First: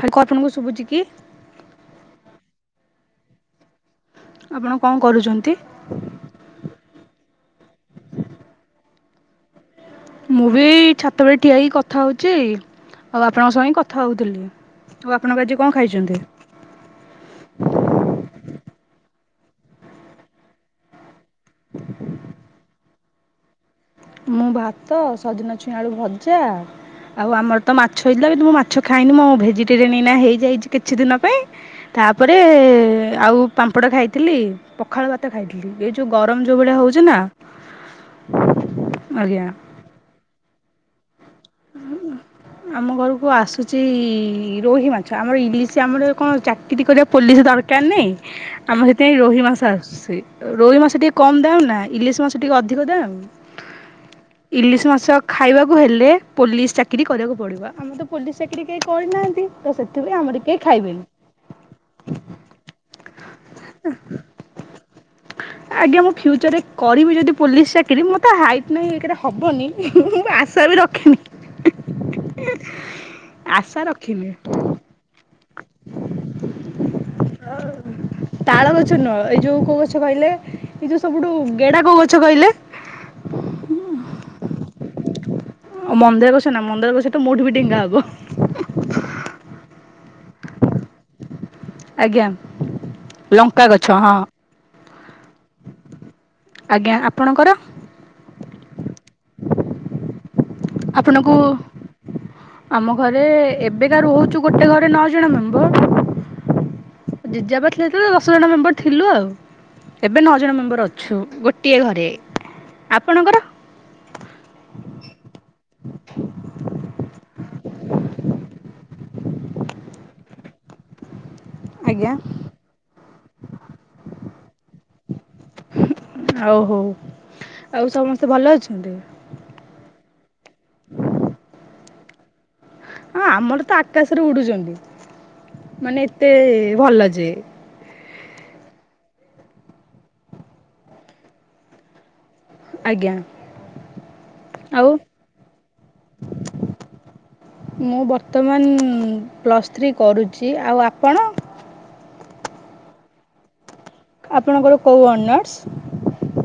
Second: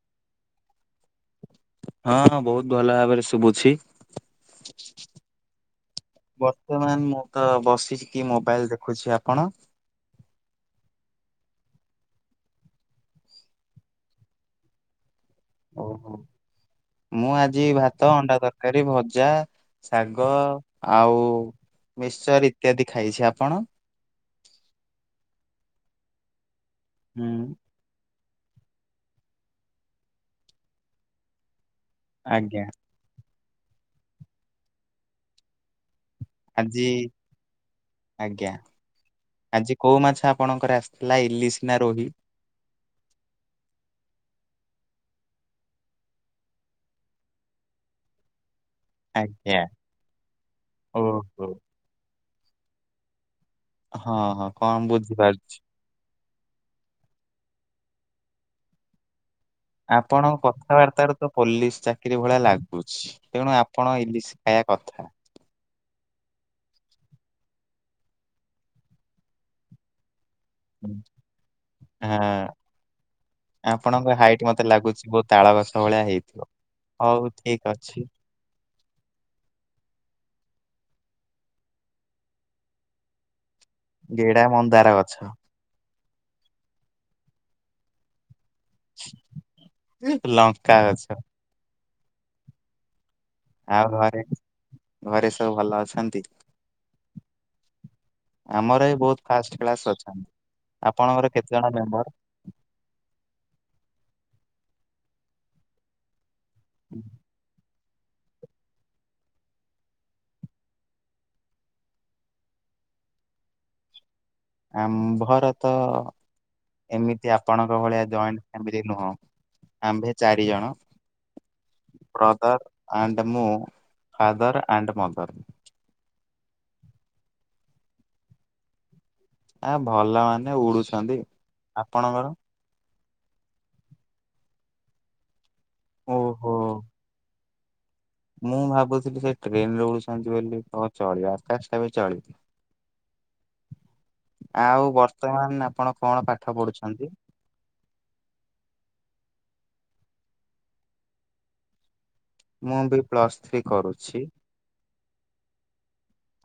ଆରେ କପଣଙ୍କୁ ଶୁଭୁଛି କି [unintelligible] ହଁ ବହୁତ ଭଲ ଭାବରେ ଶୁଭୁଛି ଆପଣ କଣ କରୁଛନ୍ତି ବର୍ତ୍ତମାନ ମୁଁ ତ ବସିଛି କି ମୋବାଇଲ ଦେଖୁଛି। ଆପଣ ମୁଁ ବି ଛାତଉପରେ ଠିଆ ହେଇକି କଥା ହଉଛି ଆଉ ଆପଣଙ୍କ ସହ ହିଁ କଥା ହଉଥିଲି ତୁ ଆପଣଙ୍କ ଆଜି କଣ ଓହୋ। ଖାଇଛନ୍ତି ମୁଁ ଆଜି ଭାତ, ଅଣ୍ଡା-ତରକାରୀ, ଭଜା, ଶାଗ ଆଉ ମିକସର ଇତ୍ୟାଦି ଖାଇଛି। ଆପଣ? ମୁଁ ଭାତ ସଜନା ଛୁଇଁଆଳୁ ଭଜା ଆଉ ହୁଁ ଆମର ତ ମାଛ ହେଇଥିଲା ବିୁ ମୁଁ ମାଛ ଖାଇନି ମୁୋ ଭେଜିଟେରିଆନ୍ ଏଇନା ହେଇଯାଇଛି କିଛି ଦିନ ପାଇଁ। ତାପରେ ଆଜ୍ଞା। ଆଉ ପାମ୍ପଡ଼ ଖାଇଥିଲି, ପଖାଳ ଭାତ ଖାଇଥିଲି ଏ ଯଉ ଯୋଉ ଗରମ ଯୋଉ ଭଳିଆ ଆଜି ହଉଛି ନା। ଆଜ୍ଞା। ଆଜ୍ଞା। ଆଜି କୋଉ ମାଛ ଆପଣଙ୍କର ଆସିଥିଲା ଇଲିସି ନା ରୋହି। ଆମ ଘରକୁ ଆସୁଛି ରୋହି ମାଛ ଆମର ଇଲିଶ ଆମର କଣ ଚାକିରି କରିବାକୁ ପୋଲିସ ଦରକାର ନାହିଁ। ଆମର ସେଥିପାଇଁ ରୋହି ମାଛ ଆଜ୍ଞା ଆସୁଛି ରୋହି ମାଛ ଟିକେ କମ ଓହୋ। ଦାମ ନା ଇଲିଶ ମାଛ ଟିକେ ଅଧିକ ଦାମ୍। ହଁ ହଁ କଣ ବୁଝିପାରୁଛି। କହିଲେ ପୋଲିସ ଚାକିରୀ କରିବାକୁ ପଡିବ ଆମର ତ ପୋଲିସ ଚାକିରି କେହି କରିନାହାନ୍ତି। ତ ସେଥିପାଇଁ ଆମର ଆପଣଙ୍କ କେହି ଖାଇବେନି କଥାବାର୍ତାରୁ ତ ପୋଲିସ ଚାକିରୀ ଭଳିଆ ଲାଗୁଛି। ତେଣୁ ଆପଣ ଇଲିସି ଖାଇବା କଥା। [inaudible] ଆଜ୍ଞା ମୁଁ ଫ୍ୟୁଚରରେ କରିବି ଯଦି ପୋଲିସ ଚାକିରି ମୋତ ତ ହାଇଟ୍ ନାହିଁ ଏକରେ ହବନି ହିଁ ହିଁ ମୁଁ ଆସ ଆଶା ବି ରଖିନି। ଆଁ। ଆଶା ଆପଣଙ୍କ ରଖିନି ହାଇଟ୍ ମତେ ଲାଗୁଛି ବହୁତ ତାଳ ଗଛ ଭଳିଆ ହେଇଥିବ। ହଉ ଠିକ ଅଛି। ତାଳ ଗଛ ନୁହଁ ଏଇ ଯୋଉ କୋଉ ଗଛ କହିଲେ, ଏଇ ଯୋଉ ସବୁଠୁ ଗେଡା କୋଉ ଗଛ କହିଲେ? ଗେଡା ମନ୍ଦାର ଗଛ। ମନ୍ଦାର ଗଛନା ମନ୍ଦାର ଗଛ ତ ମୋଠୁବି ଡେଙ୍ଗା ହବ। ଲଙ୍କା ଗଛ। ଆଜ୍ଞା। ଲଙ୍କା ଗଛ ଆଉ ହଁ ଘରେ। ଘରେ ସବୁ ଭଲ ଅଛନ୍ତି? ଆଜ୍ଞା ଆପଣଙ୍କର? ଆମର ଏ ବହୁତ ଫାଷ୍ଟ କ୍ଲାସ ଅଛନ୍ତି। ଆପଣଙ୍କର ଆପଣଙ୍କୁ କେତେ ଜଣ ମେମ୍ବର? ଆମ ଘରେ ଏବେକା ରହୁଛୁ ଗୋଟେ ଘରେ ନଅ ଜଣ ମେମ୍ବର ଜେଜେବାପା ଥିଲେ ଯେତେ ବେଳେ ଦଶ ଜଣ ମେମ୍ବର ଥିଲୁ ଆଉ। ଏବେ ନଅ ଜଣ ମେମ୍ବର ଅଛୁ ଗୋଟିଏ ଘରେ ଆପଣଙ୍କର। ଆମ୍ଭର ତ ଏମିତି ଆପଣଙ୍କ ଭଳିଆ ଜଏଣ୍ଟ ଫ୍ୟାମିଲି ନୁହଁ ଆମ୍ଭେ ଚାରି ଜଣ। ଆଜ୍ଞା। ବ୍ରଦର୍ ଆଣ୍ଡ ମୁଁ ଫାଦର୍ ଆଣ୍ଡ ମଦର୍। ଆଉ ହଉ ଆଉ ସମସ୍ତେ ଭଲ ଅଛନ୍ତି। ଆଉ ଭଲ ମାନେ ଉଡୁଛନ୍ତି ଆପଣଙ୍କର। ହଁ ଆମର ତ ଆକାଶରେ ଉଡୁଛନ୍ତି ମାନେ ଏତେ ଓହୋ ଭଲ ଯେ। ମୁଁ ଭାବୁଥିଲି ସେ ଟ୍ରେନ ରେ ଉଡୁଛନ୍ତି ବୋଲି ତ ଚଳିବା ଆକାଶ ଟାବି ଚଳିବ। ଆଜ୍ଞା ଆଉ ବର୍ତ୍ତମାନ ଆପଣ କଣ ପାଠ ପଢୁଛନ୍ତି? ମୁଁ ବର୍ତ୍ତମାନ ପ୍ଲସଥ୍ରୀ କରୁଛି ଆଉ ଆପଣ। ମୁଁ ବି ପ୍ଲସଥ୍ରୀ କରୁଛି। ଆପଣଙ୍କର କୋଉ ଅନର୍ସ?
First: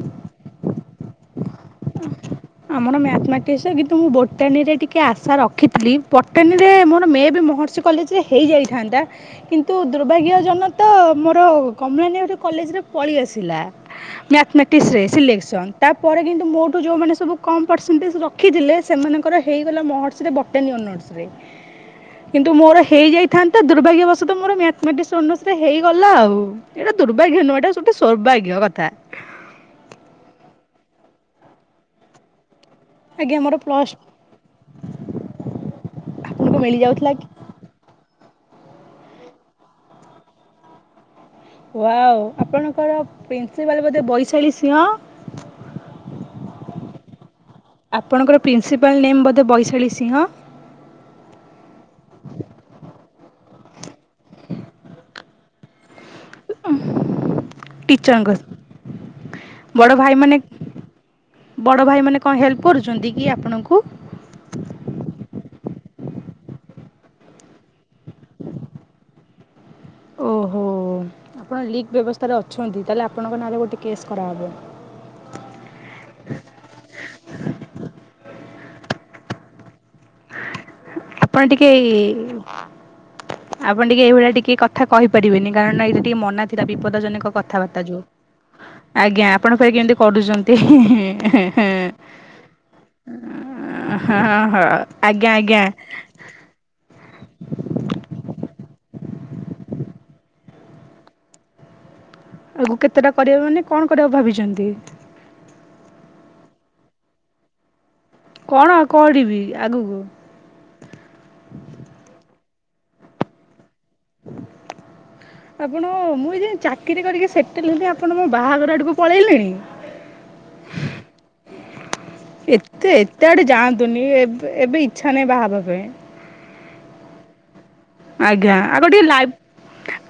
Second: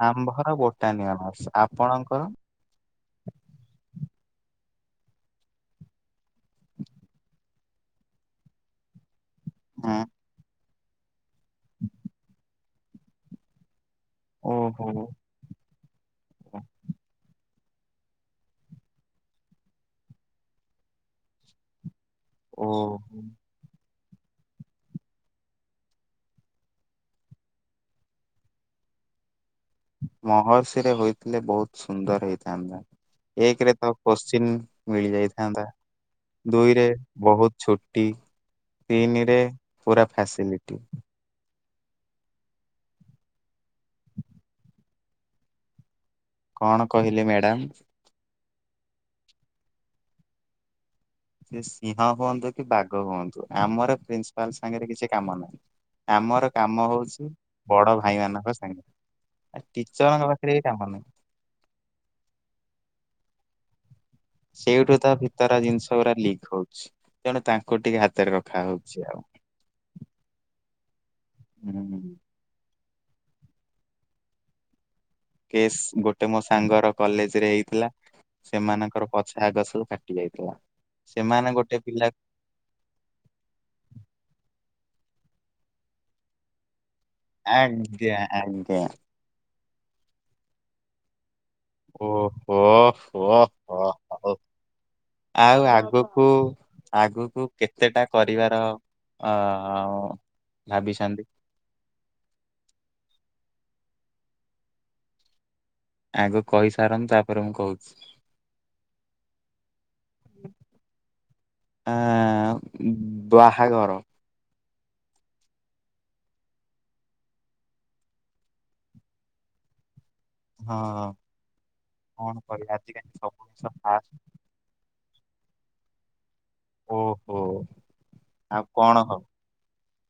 ଆମ୍ଭର ବୋଟାନି ଅନର୍ସ ଆପଣଙ୍କର। ଆମର ମ୍ୟାଥମାଟିକସ କିନ୍ତୁ ମୁଁ ବୋଟାନୀରେ ଟିକେ ଆଶା ରଖିଥିଲି ବଟାଣୀରେ ମୋର ମେବି ମହର୍ଷ ସେ କଲେଜରେ ହେଇଯାଇଥାନ୍ତା। କିନ୍ତୁ ହୁଁ ଦୁର୍ଭାଗ୍ୟ ଜନତ ମୋର କମଳାନୀ କଲେଜରେ ପଳେଇଆସିଲା। ଓହୋ ମ୍ୟାଥମେଟିକ୍ସରେ ସିଲେକ୍ସନ୍ ତାପରେ କିନ୍ତୁ ମୋଠୁ ଯୋଉଁମାନେ ସବୁ କମ୍ ପରସେଣ୍ଟେଜ ରଖିଥିଲେ ସେମାନଙ୍କର ହେଇଗଲା ମହର୍ସରେ ବଟାନି ଅନର୍ସରେ। କିନ୍ତୁ ଓ ମୋର ହେଇଯାଇଥାନ୍ତା ଦୁର୍ଭାଗ୍ୟ ବଶତଃ ମୋର ମ୍ୟାଥମେଟିସ୍ ଅନର୍ସରେ ହେଇଗଲା ଆଉ ଏରା ଦୁର୍ଭାଗ୍ୟ ନୁହଁ ଏଟା ସୋଟେ ସୋର୍ଭାଗ୍ୟ କଥା ମହର୍ଷି ରେ ହୋଇଥିଲେ ବହୁତ ସୁନ୍ଦର ହେଇଥାନ୍ତା। ଆଜ୍ଞା ମୋର ଏକ ରେ ତ ପ୍ଲସ୍ କୋଶ୍ଚିିନ୍ ମିଳିଯାଇଥାନ୍ତା ଆପଣଙ୍କୁ ଦୁଇରେ ମିଳିଯାଉଥିଲା ବହୁତ ଛୁ ଟି ତିନି ରେ ପୁରା ଫ୍ୟାସିଲିଟି। ୱାଓ ଆପଣଙ୍କର ପ୍ରିନ୍ସିପାଲ୍ ବୋଧେ ବୈଶାଳୀ ସିଂହ। କଣ କହିଲେ ମ୍ୟାଡ଼ାମ୍। ଆପଣଙ୍କର ପ୍ରିନ୍ସିପାଲ୍ ନେମ୍ ବୋଧେ ବୈଶାଳୀ ସିଂହ। ସିଏ ସିଂହ ହୁଅନ୍ତୁ କି ବାଘ ହୁଅନ୍ତୁ ଆମର ପ୍ରିନ୍ସିପାଲ୍ ସାଙ୍ଗରେ କିଛି କାମ ନାହିଁ। ଆମର କାମ ହୋଉଛି ବଡ ଭାଇ ଟିଚରଙ୍କ ମାନାନଙ୍କ ସାଙ୍ଗରେ ଆ ବଡ଼ ଟିଚରଙ୍କ ଭାଇମାନେ ପାଖରେ ବି କାମ ନାହିଁ। ବଡ଼ ଭାଇମାନେ କଣ ହେଲ୍ପ କରୁଛନ୍ତି କି ଆପଣଙ୍କୁ? ସେଇଠୁ ତ ଭିତର ଜିନିଷ ଗୁରା ଲିକ୍ ହଉଛି ତେଣୁ ତାଙ୍କୁ ଟିକେ ହାତରେ ରଖା ହଉଛି ଆଉ। ଓହୋ ଆପଣ ଲିକ୍ ହୁଁ। ବ୍ୟବସ୍ଥାରେ ଅଛନ୍ତି ତାହେଲେ ଆପଣଙ୍କ ନାଁରେ ଗୋଟେ କେସ୍ କରାହବ। କେସ୍ ଗୋଟେ ମୋ ସାଙ୍ଗର କଲେଜ ରେ ହେଇଥିଲା। ସେମାନଙ୍କର ପଛ ଆଗ ସବୁ ଫାଟି ଯାଇଥିଲା। ଆପଣ ସେମାନେ ଟିକେ ଗୋଟେ ଏ ପିଲା ଆପଣ ଟିକେ ଏଇଭଳିଆ ଟିକେ କଥା କହି ପାରିବେନି କାରଣ ଏଇଟା ଟିକେ ମନା ଥିଲା ବିପଦଜନକ କଥାବାର୍ତ୍ତା ଯୋଉ ଆଜ୍ଞା ଆଜ୍ଞା ଆଜ୍ଞା ଆପଣ ଫେର୍ କେମିତି କରୁଛନ୍ତି ହେଁ ହେଁ ହେଁ ଓହୋ ହୋ ହ। ହଉ ହଁ ଆଜ୍ଞା ଆଜ୍ଞା ଆଉ ଆଗକୁ ଆଗକୁ କେତେଟା କରିବାର ଅ ଭାବିଛନ୍ତି। ଆଗକୁ କେତେଟା କରିବା ମାନେ କଣ କରିବାକୁ ଭାବିଛନ୍ତି। ଆଗ କହିସାରନ୍ତୁ ତାପରେ ମୁଁ କହୁଛି। କଣ ଆଉ କରିବି ଆଗକୁ। ଆଁ ବାହାଘର। ଆପଣ ମୁଁ ଏ ଯାଏ ଚାକିରି କରିକି ସେଟେଲ୍ ହେଲି ଆପଣ ମୋ ବାହାଘର ଆଡକୁ ପଳେଇଲେଣି। ହଁ କଣ କରିବା ଏତେ ଆଜିକାଲି ଏତେ ସବୁ ଆଡେ ଜିନିଷ ଯାଆନ୍ତୁନି ଏବ୍ ଏବେ ଇଚ୍ଛା ନାହିଁ ବାହାହବା ପାଇଁ। ଓ ହୋ। ଆଜ୍ଞା ଆଉ ଗୋଟିଏ ଲାଇ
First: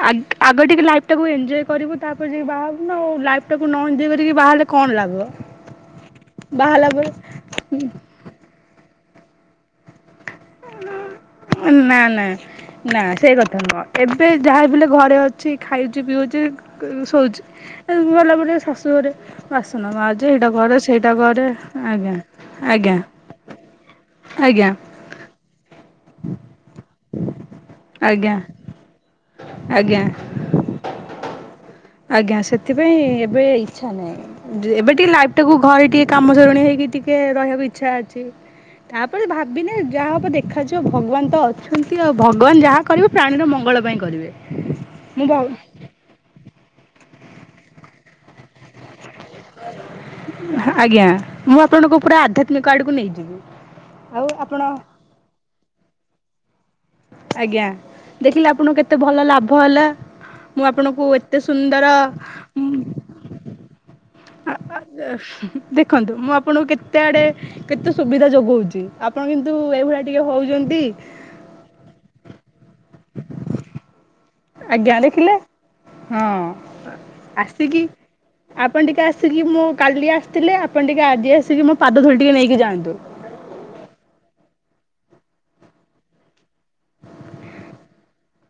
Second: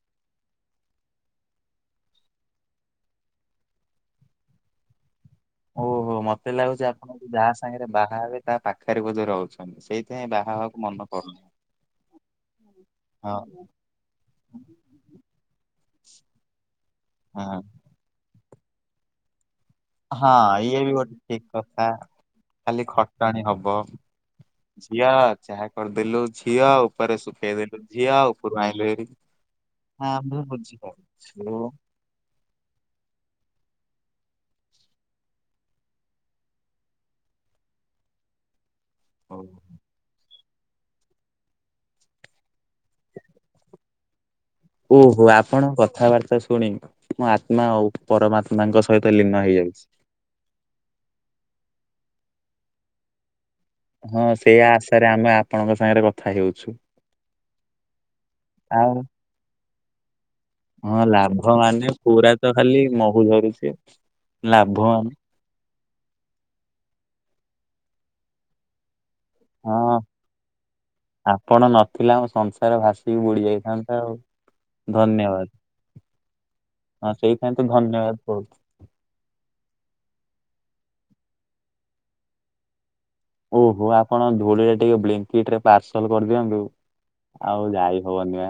ଆ ଆଗ ଟିକେ ଲାଇଫ୍ ଟାକୁ ଏଞ୍ଜୟ୍ କରିବୁ ତାପରେ ଯାଇ ବାହାହବୁ ନା ଆଉ ଲାଇଫଟାକୁ ନ ଏଞ୍ଜୟ୍ କରିକି ବାହାହେଲେ କଣ ଲାଗିବ ଓହୋ ମତେ ଲାଗୁଛି ଆପଣ ଯୋଉ ଯାହା ସାଙ୍ଗରେ ବାହାହେବେ ତା ପାଖରେ ବୋଧେ ରହୁଛନ୍ତି ସେଇଥିପାଇଁ ବାହା ହେବାକୁ ମନ କରୁନା ନା ନା ନା ସେ କଥା ନୁହଁ ଏବେ ଯାହାବି ହେଲେ ଘରେ ଅଛି ଖାଉଛି ପିଉଛି ସୋଉଚୁ ହଁ ଏ ଗଲା ପରେ ଶାଶୁ ଘରେ ବାସନ ମାଜେ ଏଇଟା ହଁ କରେ ଇଏ ବି ସେଇଟା ଗୋଟେ ଠିକ କରେ କଥା ଆଜ୍ଞା ଖାଲି ଆଜ୍ଞା ଖଟଣି ହବ ଆଜ୍ଞା ଝିଅ ଚାହା କରିଦେଲୁ ଝିଅ ଉପରେ ଶୁଖେଇଦେଲୁ ଝିଅ ଆଜ୍ଞା ଉପରୁ ଆଇଁଲୁ ହେରି ଆଜ୍ଞା ହଁ ମୁଁ ବୁଝିପାରୁଛି। ଆଜ୍ଞା ସେଥିପାଇଁ ଏବେ ଇଚ୍ଛା ନାହିଁ। ଏବେ ଟିକେ ଲାଇଫ ଟାକୁ ଘରେ ଟିକେ କାମ ଚୋରଣୀ ହେଇକି ଟିକେ ରହିବାକୁ ଇଚ୍ଛା ଅଛି ତାପରେ ହଉ। ଭାବିନେ ଯାହା ହବ ଦେଖାଯିବ ଭଗବାନ ତ ଅଛନ୍ତି ଆଉ ଭଗବାନ୍ ଯାହା କରିବେ ପ୍ରାଣୀର ମଙ୍ଗଳ ପାଇଁ କରିବେ। ଓହୋ ମୁଁ ଆପଣ କଥାବାର୍ତ୍ତା ଶୁଣି ମୋ ଆତ୍ମା ଆଉ ପରମାତ୍ମାଙ୍କ ସହିତ ଲୀନ ହେ ହେଇଯାଉଛି ଆଜ୍ଞା ମୁଁ ଆପଣଙ୍କ ପୁରା ଆଧ୍ୟାତ୍ମିକ ଆାଡ଼କୁ ନେଇଯିବି। ହଁ ଆଉ ସେଇ ଆପଣ ଆଶାରେ ଆମେ ଆପଣଙ୍କ ସାଙ୍ଗରେ କଥା ହେଉଛୁ। ଆଜ୍ଞା ଦେଖିଲେ ଆପଣଙ୍କୁ ଆଉ କେତେ ଭଲ ଲାଭ ହେଲା। ମୁଁ ଆପଣଙ୍କୁ ହଁ ଏତେ ଲାଭ ସୁନ୍ଦର ମାନେ ପୁରାତ ଖାଲି ମହୁ ଝରୁଛି ଆଉ ଦେଖନ୍ତୁ ମୁଁ ଆପଣଙ୍କୁ କେତେ ଆଡ଼େ କେତେ ସୁବିଧା ଯୋଗଉଚି ଆ ଆପଣ କିନ୍ତୁ ହଁ ଏଇଭଳିଆ ଟିକେ ହଉଛନ୍ତି। ଆପଣ ନଥିଲେ ଆମ ସଂସାର ଭାସିକି ବୁଡି଼ ଯାଇଥାନ୍ତା ଆଉ। ଆଜ୍ଞା ଦେଖିଲେ ଧନ୍ୟବାଦ ହଁ ହଁ ସେଇପାଇଁ ତ ଆସିକି ଧନ୍ୟବାଦ ବହୁତ୍ ଆପଣ ଟିକେ ଆସିକି ମୁଁ କାଲି ଆସିଥିଲେ ଆପଣ ଟିକେ ଆଜି ଆସିକି ମୋ ପାଦ ଧଳି ଟିକେ ନେଇକି ଯାଆନ୍ତୁ। ଓହୋ ଆପଣ ଧୂଳିରେ ଟିକେ ବ୍ଲାଙ୍କିଟ୍ ରେ ପାର୍ସଲ୍ କରିଦିଅନ୍ତୁ। ଆଉ ଯାଇ ହବ ନି ପା।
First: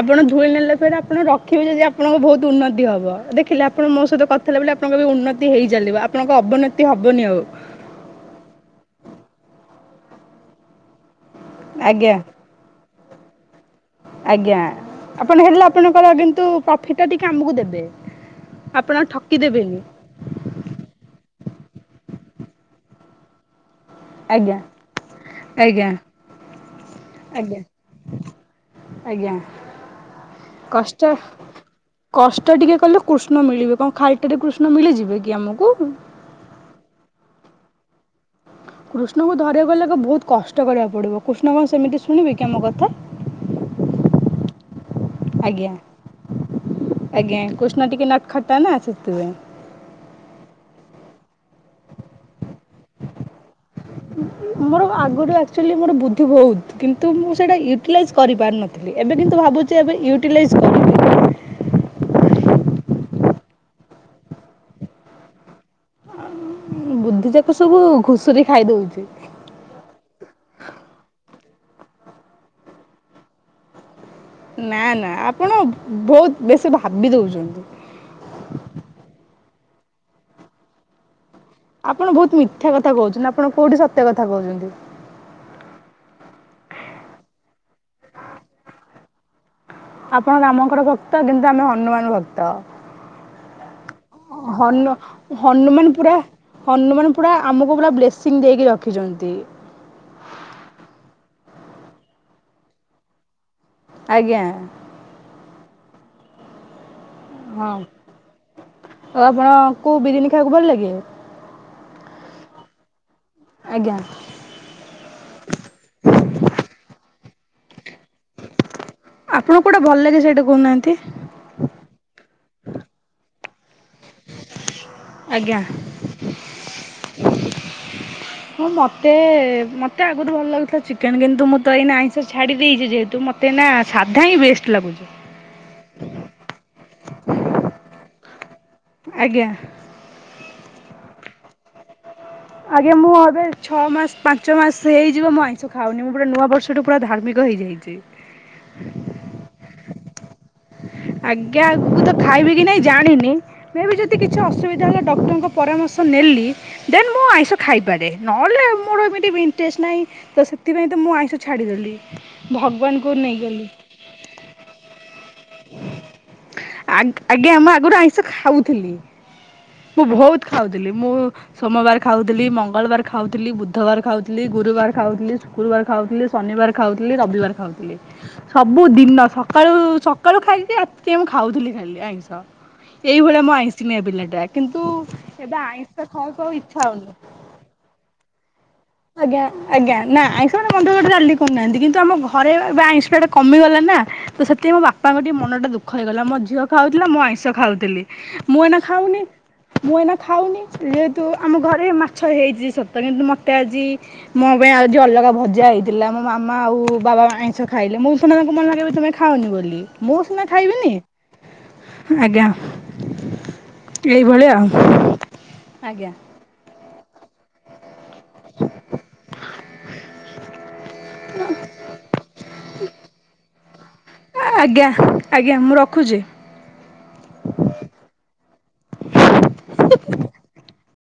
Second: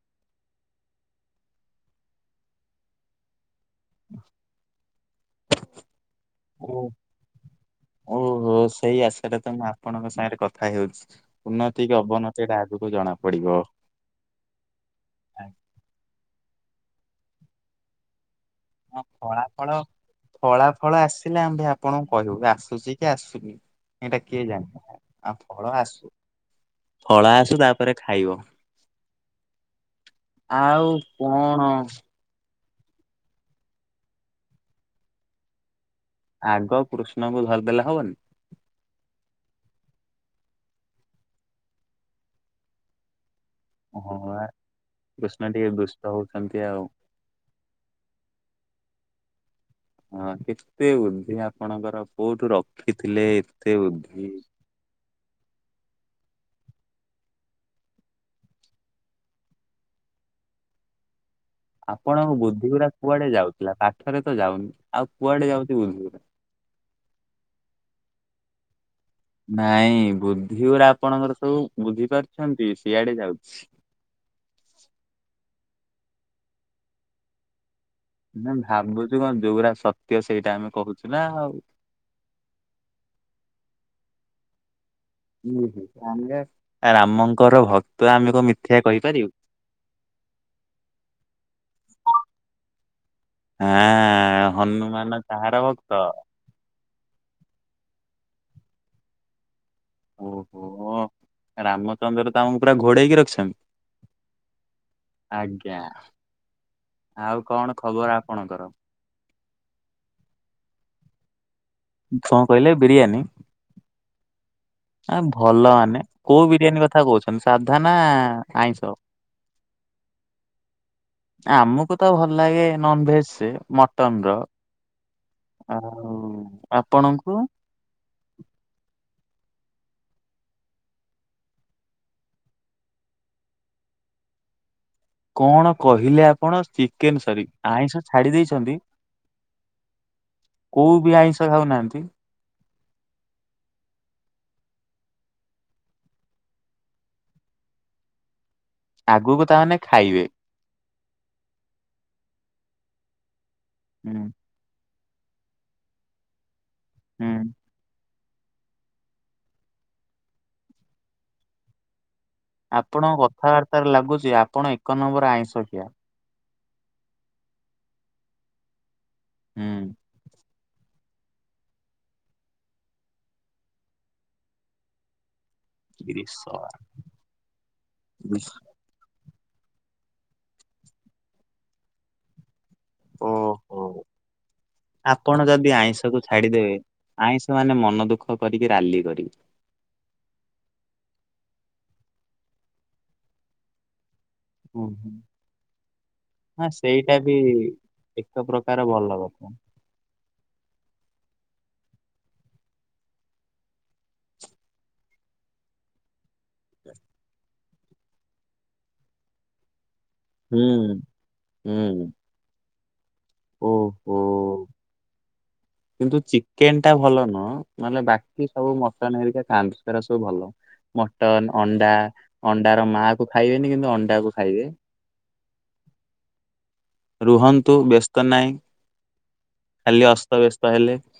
ଆପଣ ଧୂଳି ନେଲେ ପରେ ଆପଣ ରଖିବେ ଯଦି ଆପଣଙ୍କ ବହୁତ ଉନ୍ନତି ହବ ଦେଖିଲେ ଆପ ଆପଣ ମୋ ସହିତ କଥା ହେଲାବେଳେ ଆପଣଙ୍କ ଏ ଉନ୍ନତି ହେଇଚନ୍ତି ବା ଆପଣଙ୍କ ଅବନତି ଓ ହବନି ଆଉ। ଓହୋ ସେଇ ଆଶାଟା ତ ମୁଁ ଆପଣଙ୍କ ସାଙ୍ଗରେ କଥା ହେଉଛି ଉନ୍ନତି କି ଆଜ୍ଞା ଅବନତି। ସେଇଟା ଆଗକୁ ଜଣା ପଡି଼ବ। ଆଜ୍ଞା ଆପଣ ହେଲେ ଆପଣଙ୍କ କିନ୍ତୁ ପ୍ରଫିଟ୍ ଟା ଟିକେ ଆମକୁ ଦେବେ। ଆପଣ ହଁ ଠକି ଫଳା ଫଳ ଦେବେନି ଫଳା ଫଳ ଆସିଲା ଆମ ବି ଆପଣଙ୍କୁ କହିବୁ ଆସୁଛି କି ଆସୁନି। ଏଇଟା କିଏ ଆଜ୍ଞା ଜାଣିବ ଆଉ ଫଳ ଆଜ୍ଞା ଆସୁ ଫଳା ଆସୁ ଆଜ୍ଞା ତାପରେ ଖାଇବ। ଆଜ୍ଞା। ଆଉ କଷ୍ଟ କଣ କଷ୍ଟ ଟିକେ କଲେ କୃଷ୍ଣ ମିଳିବେ କଣ ଖାଲିଟାରେ କୃଷ୍ଣ ମିଳିଯିବେ କି ଆମକୁ? ଆଗ କୃଷ୍ଣଙ୍କୁ ଧରିଦେଲେ ହବନି। କୃଷ୍ଣଙ୍କୁ ଧରିବାକୁ ଗଲେ ବହୁତ୍ କଷ୍ଟ କରିବାକୁ ପଡି଼ବ କୃଷ୍ଣ କଣ ସେମିତି ଶୁଣିବି କଣ ସେମିତି ଶୁଣିବେକି ଆମ କଥା ହଁ ପା କୃଷ୍ଣ ଆଜ୍ଞା ଟିକେ ଦୁଷ୍ଟ ହଉଛନ୍ତି ଆଉ ଆଜ୍ଞା କୃଷ୍ଣ ଟିକେ ନଟ୍ ଖଟା ନା ସେଥିପାଇଁ। ହଁ କେତେ ବୁଦ୍ଧି ଆପଣଙ୍କର କୋଉଠୁ ରଖିଥିଲେ ଏତେ ବୁଦ୍ଧି। ମୋର ଆଗରୁ ଆକ୍ଚୁଆଲି ମୋର ବୁଦ୍ଧି ବହୁତ୍ କିନ୍ତୁ ମୁଁ ସେଇଟା ୟୁଟିଲାଇଜ୍ କରିପାରିନଥିଲି। ଏବେ କିନ୍ତୁ ଭାବୁଛି ଏବେ ୟୁଟିଲାଇଜ୍ କଲି ଆପଣଙ୍କ ବୁଦ୍ଧିଗୁଡା କୁଆଡ଼େ ଯାଉଥିଲା ପାଠରେ ତ ଯାଉନି ଆଉ କୁଆଡେ ଯାଉଛି ବୁଦ୍ଧିଗୁଡ଼ା। ବୁଦ୍ଧି ଯାକ ସବୁ ଘୁଷୁରୀ ଖାଇ ଦଉଛି। ନାଇଁ ବୁଦ୍ଧି ଉରା ଆପଣଙ୍କର ସବୁ ବୁଝି ପାରୁଛନ୍ତି ସିଆଡ଼େ ଯାଉଛି। ନା ନା ଆପଣ ବହୁତ ବେଶୀ ଭାବି ଦଉଛନ୍ତି। ନା ଭାବୁଛୁ କଣ ଯୋଉଗଡା ସତ୍ୟ ସେଇଟା ଆମେ କହୁଛୁ ନା ଆଉ। ଆପଣ ବହୁତ ମିଥ୍ୟା କଥା କହୁଛନ୍ତି। ଆପଣ କୋଉଠି ସତ୍ୟ କଥା କହୁଛନ୍ତି। ଆମ ରାମଙ୍କର ଭକ୍ତ ଆମେ କ ମିଥ୍ୟା କହିପାରିବୁ। ଆପଣ ରାମଙ୍କର ଭକ୍ତ କିନ୍ତୁ ଆମେ ହନୁମାନ ଭକ୍ତ। ଆଁ ହନୁ ହନୁମାନ କାହାର ଭକ୍ତ ହନୁମାନପୁରା ହନୁମାନ ପୁରା ଆମକୁ ପୁରା ବ୍ଲେସିଂ ଦେଇକି ରଖିଛନ୍ତି। ଓହୋ ରାମଚନ୍ଦ୍ର ତ ଆମକୁ ପୁରା ଘୋଡେଇକି ରଖିଛନ୍ତି। ଆଜ୍ଞା। ଆଜ୍ଞା ଆଉ କଣ ହଁ ଖବର ଆପଣଙ୍କର? ଆଉ ଆପଣଙ୍କୁ ବିରିମିଖାକୁ ଭଲ ଲାଗେ। କଣ କହିଲେ ବିରିୟାନୀ। ଆଜ୍ଞା। ଆ ଭଲ ମାନେ କୋଉ ବିରିୟାନୀ କଥା କହୁଛନ୍ତି ସାଧା ନା ଆଇଁଷ? ଆପଣ କଉଟା ଭଲ ଲାଗେ ସେଇଟା କହୁନାହାନ୍ତି। ଆମକୁ ତ ଭଲ ଲାଗେ ନନଭେଜ ମଟନର। ଆଜ୍ଞା। ଆଉ ଆପଣଙ୍କୁ? ହଁ ମୋତେ ମୋତେ ଆଗରୁ ଭଲ ଲାଗୁଥିଲା ଚିକେନ୍ କିନ୍ତୁ ମୁଁ ତ ଏଇନ ଆଇଁଷ ଛାଡ଼ି ଦେଇଛି ଯେହେତୁ ମୋତେ ମତେ ନା ସାଧା ହିଁ ବେଷ୍ଟ ଲାଗୁଛି। କଣ କହିଲେ ଆପଣ ଚିକେନ ସରି ଆଇଁଷ ଛାଡି ଦେଇଛନ୍ତି? ଆଜ୍ଞା। କୋଉ ବି ଆଇଁଷ ଖାଉନାହାନ୍ତି? ଆଜ୍ଞା ମୁଁ ଏବେ ଛଅ ମାସ ପାଞ୍ଚ ମାସ ହେଇଯିବ ମୁଁ ଆଇଁଷ ଖାଉନି। ମୁଁ ପୁରେ ନୂଆ ବର୍ଷ ପୁରା ଧାର୍ମିକ ହେଇଯାଇଛି। ଆଗକୁ ତାମାନେ ଖାଇବେ? ଆଜ୍ଞାକୁ ତ ଖାଇବି କି ନାଇଁ ଜାଣିନି। ମେ ବି ଯଦି ହୁଁ କିଛି ଅସୁବିଧା ହେଲା ଡକ୍ଟରଙ୍କ ପରାମର୍ଶ ନେଲି ଦେନ୍ ମୁଁ ହୁଁ। ଆଇଁଷ ଖାଇବି। ପାରେ ନହଲେ ମୋର ଏମିତି ଇଣ୍ଟରେଷ୍ଟ୍ ନାଇଁ ତ ସେଥିପାଇଁ ମୁଁ ଆଇଁଷ ଛାଡିଦେଲି। ଆପଣଙ୍କ କଥାବାର୍ତ୍ତା ରୁ ଲାଗୁଛି ଆପଣ ଏକ ନମ୍ବର ଆଇଁଷ ଖିଆ। ଆ ଆଜ୍ଞା ଆମ ଆଗରୁ ଆଇଁଷ ଖାଉଥିଲି। ହୁଁ। ମୁଁ ବହୁତ ଖାଉଥିଲି ମୁଁ ସୋମବାର ଖାଉଥିଲି ମଙ୍ଗଳବାର ଖାଉଥିଲି ବୁଧବାର ଖାଉଥିଲି ଗୁରୁବାର ଖାଉଥିଲି। ଶୁକ୍ରୁବାର ଖାଉଥିଲି ଗ୍ରୀଷ ଶନିବାର ଖାଉଥିଲି ରବିବାର ଖାଉଥିଲି ଗ୍ରୀଷ- ସବୁ ଦିନ ସକାଳୁ ସ ସକାଳୁ‌ ଖାଇବି ଯେ ରାତି ଯାଏଁ ମୁଁ ଖାଉଥିଲି ଖାଲି ଆଇଁସ। ଏଇଭଳିଆ ମୁଁ ଓହୋ ଆଇଁଷିଣିଆ ପିଲାଟା କିନ୍ତୁ ଆପଣ ଏବେ ଯଦି ଆଇଁଷା ଆଇଁଷକୁ ଖାଇବାକୁ ଆଉ ଛାଡିଦେବେ ଇଚ୍ଛା ହଉନି। ଆଇଁଷ ମାନେ ମନ ଦୁଃଖ କରିକି ରାଲି କରିବେ। ଆଜ୍ଞା। ଆଜ୍ଞା ନା ଆଇଁଷ ମାନେ ମନଦୁଃଖ କରି ରାଲି କରୁନାହାନ୍ତି କିନ୍ତୁ ଆମ ଘରେ ଏବେ ଆଇଁଷ ଖାଇବା ଟା କମିଗଲାଣି ନା। ତ ସେଥିପାଇଁ ମୋ ହୁଁ ହୁଁ ବାପାଙ୍କ ଟିକେ ମନ ଟା ଦୁଃଖ ହେଇଗଲା। ମୋ ଝିଅ ହଁ ଖାଉଥିଲା ସେଇଟା ମୁଁ ବି ଆଇଁଷ ଖାଉଥିଲି ଏକ ମୁଁ ଏଇନା ପ୍ରକାର ଭଲ ଖାଉନି। କଥା। ମୁଁ ଏଇନା ଖାଉନି ଯେହେତୁ ଆମ ଘରେ ମାଛ ହେଇଛି ସତ କିନ୍ତୁ ମ ମତେ ଆଜି ମୋ ପାଇଁ ଆଜି ଅଲଗା ଭଜା ହେଇଥିଲା ମୋ ମାମା ଆଉ ବାବା ଆଇଁଷ ଖାଇଲେ ମୁଁ ସିନା ତାଙ୍କୁ ମନା କରିଚି ତମେ ଖାଅନି ବୋଲି। ମୁଁ ସିନା ହୁଁ ଖାଇବିନି ହୁଁ ଆଜ୍ଞା। ଓହୋ। ଏଇଭଳିଆ ଆଉ ଆଜ୍ଞା। କେନ୍ ଟା ଭଲ ନୁହଁ ନହେଲେ ବାକି ସବୁ ମଟନ୍ ହେରିକା ହେରିକା ଖାଆନ୍ତି ସେରା ସବୁ ଭଲ। ମଟନ ଅଣ୍ଡା ଅଣ୍ଡାର ମା କୁ ଖାଇବେନି କିନ୍ତୁ ଅଣ୍ଡା କୁ ଖାଇବେ। ଆଜ୍ଞା ଆଜ୍ଞା ମୁଁ ରଖୁଛି। ରୁହନ୍ତୁ ବ୍ୟସ୍ତ ନାହିଁ। ଖାଲି ଅସ୍ତବ୍ୟସ୍ତ ହେଲେ।